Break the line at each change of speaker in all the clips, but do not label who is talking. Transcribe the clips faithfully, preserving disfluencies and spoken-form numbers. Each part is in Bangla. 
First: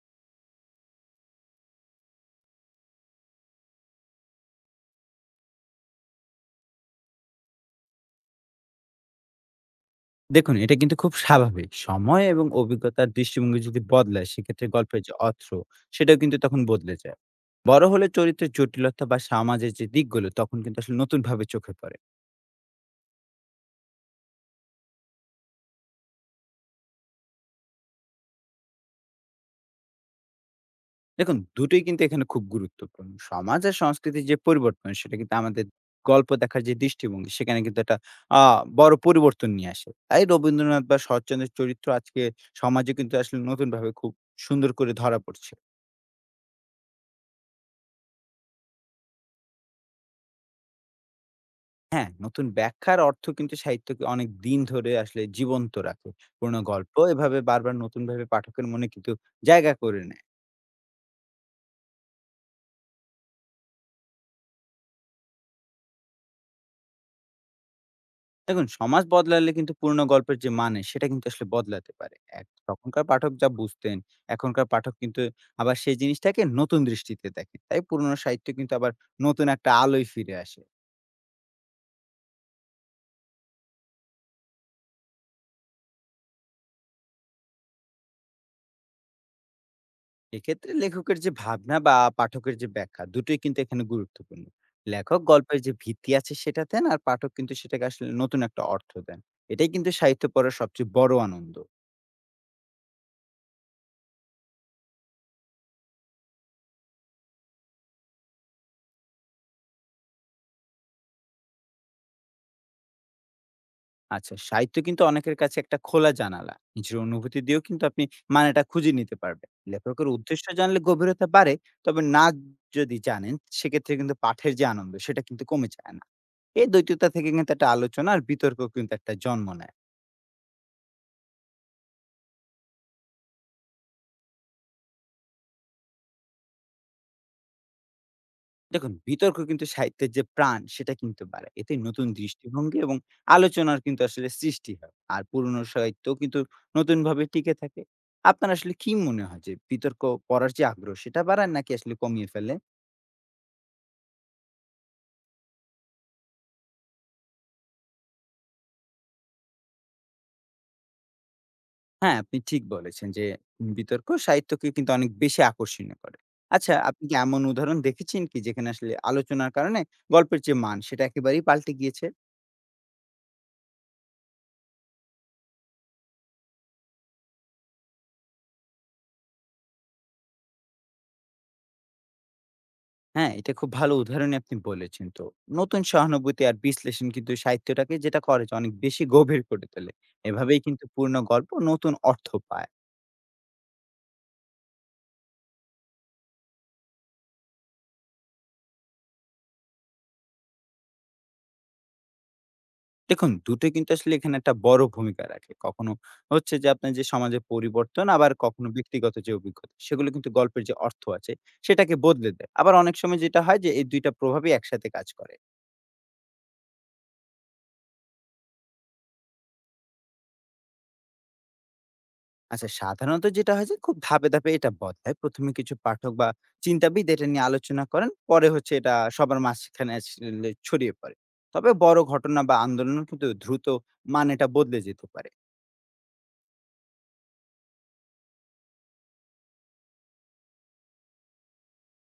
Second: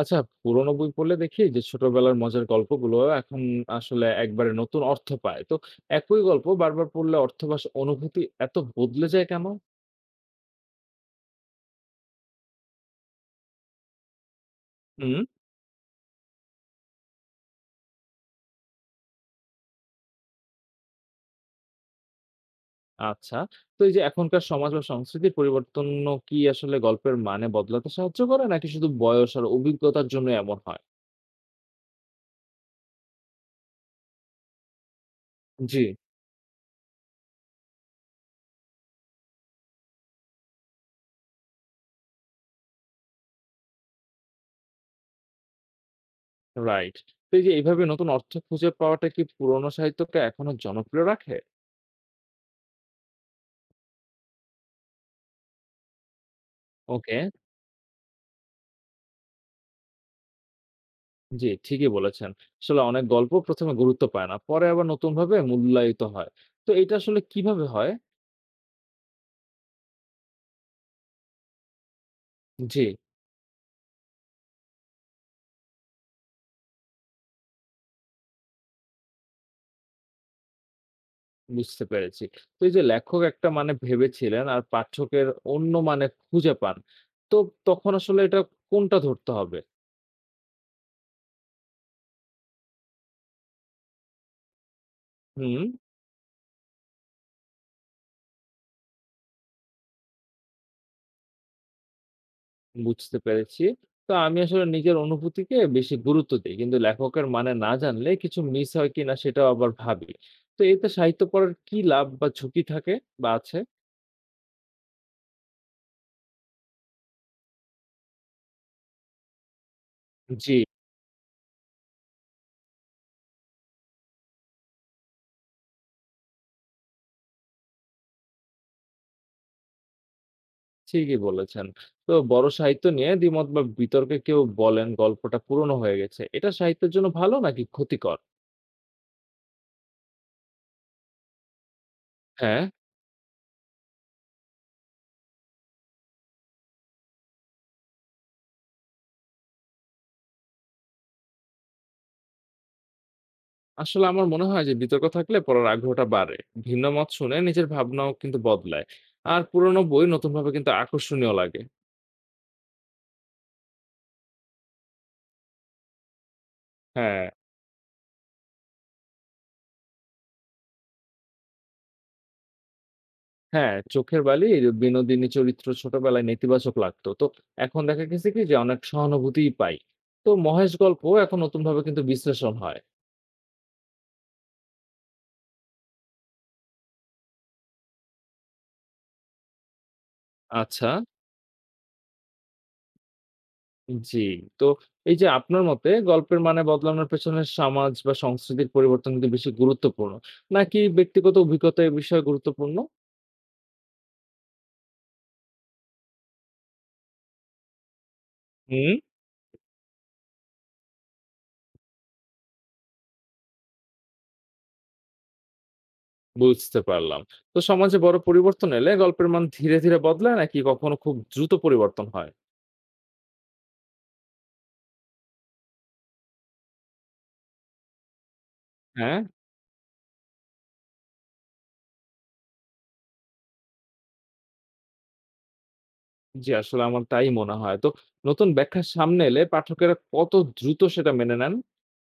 আচ্ছা, পুরোনো বই পড়লে দেখি যে ছোটবেলার মজার গল্পগুলো এখন আসলে একবারে নতুন অর্থ পায়। তো একই গল্প বারবার পড়লে অর্থ বা স অনুভূতি এত বদলে যায় কেন?
দেখুন এটা কিন্তু খুব স্বাভাবিক। সময় এবং অভিজ্ঞতার দৃষ্টিভঙ্গি যদি বদলায় সেক্ষেত্রে গল্পের যে
হুম।
অর্থ সেটাও কিন্তু তখন বদলে যায়। বড় হলে চরিত্রের জটিলতা বা সমাজের যে দিকগুলো তখন কিন্তু আসলে নতুনভাবে চোখে পড়ে।
আচ্ছা। তো এই যে এখনকার সমাজ বা সংস্কৃতির পরিবর্তনও কি আসলে গল্পের মানে বদলাতে সাহায্য করে? নাকি শুধু বয়স আর অভিজ্ঞতার জন্য এমন হয়?
দেখুন দুটোই কিন্তু এখানে খুব গুরুত্বপূর্ণ। সমাজ আর সংস্কৃতির যে পরিবর্তন সেটা কিন্তু আমাদের
জি।
গল্প দেখার যে দৃষ্টিভঙ্গি সেখানে কিন্তু একটা আ বড় পরিবর্তন নিয়ে আসে। তাই রবীন্দ্রনাথ বা শরৎচন্দ্রের চরিত্র আজকে সমাজে কিন্তু আসলে নতুনভাবে খুব সুন্দর করে ধরা পড়ছে।
রাইট। তো এই যে এইভাবে নতুন অর্থ খুঁজে পাওয়াটা কি পুরোনো সাহিত্যকে এখনো জনপ্রিয় রাখে?
হ্যাঁ, নতুন ব্যাখ্যার অর্থ কিন্তু সাহিত্যকে অনেক দিন ধরে আসলে জীবন্ত রাখে। পুরোনো গল্প
ওকে।
এভাবে বারবার নতুনভাবে পাঠকের মনে কিন্তু জায়গা করে নেয়।
জি, ঠিকই বলেছেন। আসলে অনেক গল্প প্রথম এ গুরুত্ব পায় না। পরে আবার নতুনভাবে মূল্যায়িত হয়। তো এটা আসলে কিভাবে হয়?
দেখুন সমাজ বদলালে কিন্তু পুরোনো গল্পের যে মানে সেটা কিন্তু আসলে বদলাতে পারে। এক
জি,
তখনকার পাঠক যা বুঝতেন, এখনকার পাঠক কিন্তু আবার সেই জিনিসটাকে নতুন দৃষ্টিতে দেখে। তাই পুরোনো সাহিত্য কিন্তু আবার নতুন একটা আলোয় ফিরে আসে।
বুঝতে পেরেছি। তো এই যে লেখক একটা মানে ভেবেছিলেন আর পাঠকের অন্য মানে খুঁজে পান। তো তখন আসলে এটা কোনটা ধরতে হবে?
এক্ষেত্রে লেখকের যে ভাবনা বা পাঠকের যে ব্যাখ্যা দুটোই কিন্তু এখানে গুরুত্বপূর্ণ। লেখক গল্পের
হুম,
যে ভিত্তি আছে সেটা দেন আর পাঠক কিন্তু সেটাকে আসলে নতুন একটা অর্থ দেন। এটাই কিন্তু সাহিত্য পড়ার সবচেয়ে বড় আনন্দ।
বুঝতে পেরেছি। তো আমি আসলে নিজের অনুভূতিকে বেশি গুরুত্ব দেই। কিন্তু লেখকের মানে না জানলে কিছু মিস হয় কিনা সেটাও আবার ভাবি। তো এতে সাহিত্য পড়ার কি লাভ বা ঝুঁকি থাকে বা আছে?
আচ্ছা সাহিত্য কিন্তু অনেকের কাছে একটা খোলা জানালা। নিজের অনুভূতি দিয়েও কিন্তু আপনি মানেটা খুঁজে নিতে পারবেন। লেখকের উদ্দেশ্য
জি।
জানলে গভীরতা বাড়ে। তবে না যদি জানেন সেক্ষেত্রে কিন্তু পাঠের যে আনন্দ সেটা কিন্তু কমে যায় না। এই দ্বৈততা থেকে কিন্তু একটা আলোচনা আর বিতর্ক কিন্তু একটা জন্ম নেয়।
ঠিকই বলেছেন। তো বড় সাহিত্য নিয়ে দ্বিমত বা বিতর্কে কেউ বলেন গল্পটা পুরনো হয়ে গেছে। এটা সাহিত্যের জন্য ভালো নাকি ক্ষতিকর?
দেখুন, বিতর্ক কিন্তু সাহিত্যের যে প্রাণ সেটা কিন্তু বাড়ায়। এতে নতুন
হ্যাঁ,
দৃষ্টিভঙ্গি এবং আলোচনার কিন্তু আসলে সৃষ্টি হয়। আর পুরনো সাহিত্য কিন্তু নতুনভাবে টিকে থাকে। আপনার আসলে কি মনে হয় যে বিতর্ক পড়ার যে আগ্রহ সেটা বাড়ায় নাকি আসলে কমিয়ে ফেলে?
আসলে আমার মনে হয় যে বিতর্ক থাকলে পড়ার আগ্রহটা বাড়ে। ভিন্ন মত শুনে নিজের ভাবনাও কিন্তু বদলায়। আর পুরনো বই নতুনভাবে কিন্তু আকর্ষণীয় লাগে।
হ্যাঁ, আপনি ঠিক বলেছেন যে উম, বিতর্ক সাহিত্যকে কিন্তু অনেক বেশি আকর্ষণীয় করে। আচ্ছা, আপনি কি
হ্যাঁ,
এমন উদাহরণ দেখেছেন কি যেখানে আসলে আলোচনার কারণে গল্পের যে মান সেটা একেবারেই পাল্টে গিয়েছে?
হ্যাঁ, চোখের বালি বিনোদিনী চরিত্র ছোটবেলায় নেতিবাচক লাগতো। তো এখন দেখা গেছে কি যে অনেক সহানুভূতিই পাই। তো মহেশ গল্প এখন নতুনভাবে কিন্তু বিশ্লেষণ হয়।
হ্যাঁ, এটা খুব ভালো উদাহরণই আপনি বলেছেন তো। নতুন সহানুভূতি আর বিশ্লেষণ কিন্তু সাহিত্যটাকে যেটা করে যে অনেক বেশি গভীর করে তোলে। এভাবেই কিন্তু
আচ্ছা।
পূর্ণ গল্প নতুন অর্থ পায়।
জি, তো এই যে আপনার মতে গল্পের মানে বদলানোর পেছনে সমাজ বা সংস্কৃতির পরিবর্তন কিন্তু বেশি গুরুত্বপূর্ণ নাকি ব্যক্তিগত অভিজ্ঞতা এই বিষয়ে গুরুত্বপূর্ণ?
দেখুন, দুটোই কিন্তু আসলে এখানে একটা বড় ভূমিকা রাখে। কখনো হচ্ছে যে আপনার যে সমাজের পরিবর্তন, আবার কখনো
হুম
ব্যক্তিগত যে অভিজ্ঞতা, সেগুলো কিন্তু গল্পের যে অর্থ আছে, সেটাকে বদলে দেয়। আবার অনেক সময় যেটা হয় যে এই দুই টা প্রভাবই একসাথে কাজ করে।
বুঝতে পারলাম। তো সমাজে বড় পরিবর্তন এলে গল্পের মান ধীরে, ধীরে বদলায় নাকি কখনো খুব দ্রুত পরিবর্তন হয়?
আচ্ছা সাধারণত যেটা হয় যে খুব ধাপে ধাপে এটা বদলায়। প্রথম এ কিছু পাঠক বা চিন্তাবিদ এটা নিয়ে আলোচনা করেন। পরে হচ্ছে এটা
হ্যাঁ?
সবার মাঝখানে আসলে ছড়িয়ে পড়ে। তবে বড় ঘটনা বা আন্দোলন কিন্তু দ্রুত মানেটা বদলে যেতে পারে।
জি, আসলে আমার তাই মনে হয়। তো নতুন ব্যাখ্যা সামনে এলে পাঠকেরা কত দ্রুত সেটা মেনে নেন?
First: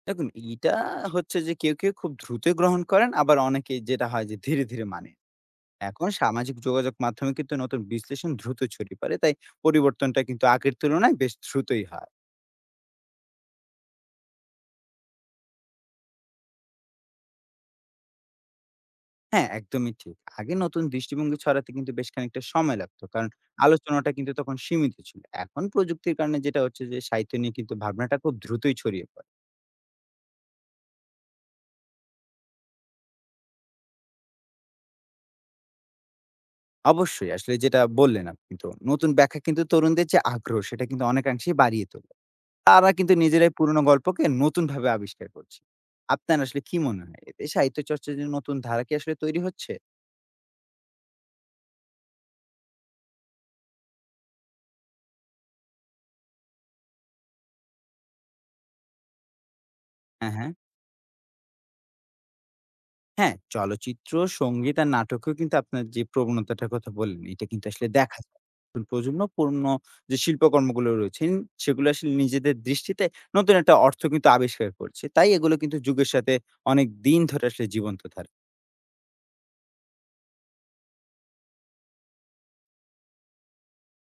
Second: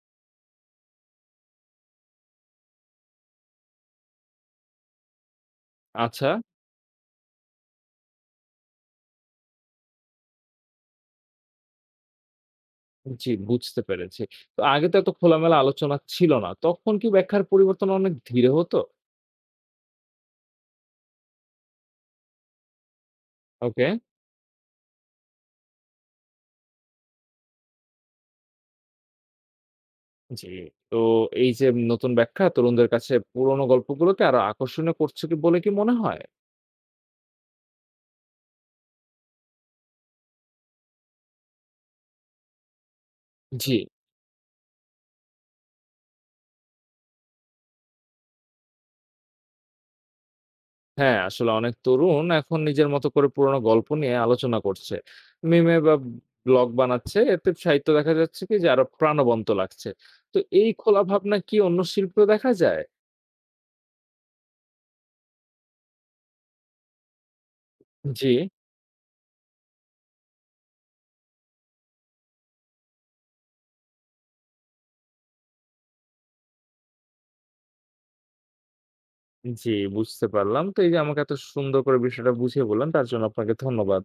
দেখুন এইটা হচ্ছে যে কেউ, কেউ খুব দ্রুতই গ্রহণ করেন আবার অনেকে যেটা হয় যে ধীরে, ধীরে মানে। এখন
আচ্ছা,
সামাজিক যোগাযোগ মাধ্যমে কিন্তু নতুন বিশ্লেষণ দ্রুত ছড়িয়ে পড়ে। তাই পরিবর্তনটা কিন্তু আগের তুলনায় বেশ দ্রুতই হয়।
জি বুঝতে পেরেছি। তো আগে তো এত খোলামেলা আলোচনা ছিল না। তখন কি ব্যাখ্যার পরিবর্তন অনেক ধীরে হতো?
হ্যাঁ, একদমই ঠিক। আগে নতুন দৃষ্টিভঙ্গি ছড়াতে কিন্তু বেশ খানিকটা সময় লাগতো। কারণ
ওকে।
আলোচনাটা কিন্তু তখন সীমিত ছিল। এখন প্রযুক্তির কারণে যেটা হচ্ছে যে সাহিত্য নিয়ে কিন্তু ভাবনাটা খুব দ্রুতই ছড়িয়ে পড়ে।
জি, তো এই যে নতুন ব্যাখ্যা তরুণদের কাছে পুরোনো গল্পগুলোকে আরো আকর্ষণীয় করছে কি বলে কি মনে হয়?
অবশ্যই আসলে যেটা বললেন আপনি তো, নতুন ব্যাখ্যা কিন্তু তরুণদের যে আগ্রহ সেটা কিন্তু অনেকাংশেই বাড়িয়ে তোলে। তারা কিন্তু নিজেরাই
জি
পুরনো গল্পকে নতুনভাবে আবিষ্কার করছে। আপনার আসলে কি মনে হয়? এতে সাহিত্য চর্চার যে নতুন ধারা কি আসলে তৈরি হচ্ছে?
হ্যাঁ, আসলে অনেক তরুণ এখন নিজের মতো করে পুরোনো গল্প নিয়ে আলোচনা করছে। মিমে বা ব্লগ বানাচ্ছে। এতে সাহিত্য দেখা যাচ্ছে কি যে আরো প্রাণবন্ত লাগছে।
হ্যাঁ,
তো
হ্যাঁ।
এই খোলা ভাবনা কি অন্য শিল্পেও দেখা যায়?
হ্যাঁ, চলচ্চিত্র, সংগীত আর নাটকেও কিন্তু আপনার যে প্রবণতাটার কথা বললেন, এটা কিন্তু আসলে দেখা
জি
যায়। নতুন প্রজন্ম পূর্ণ যে শিল্পকর্মগুলো রয়েছেন, সেগুলো আসলে নিজেদের দৃষ্টিতে নতুন একটা অর্থ কিন্তু আবিষ্কার করছে। তাই এগুলো কিন্তু যুগের সাথে অনেক দিন ধরে আসলে জীবন্ত থাকে।
জি, বুঝতে পারলাম। তো এই যে আমাকে এত সুন্দর করে বিষয়টা বুঝিয়ে বললেন তার জন্য আপনাকে ধন্যবাদ।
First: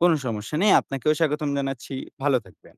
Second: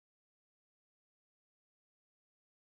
কোনো সমস্যা নেই। আপনাকেও স্বাগতম জানাচ্ছি। ভালো থাকবেন।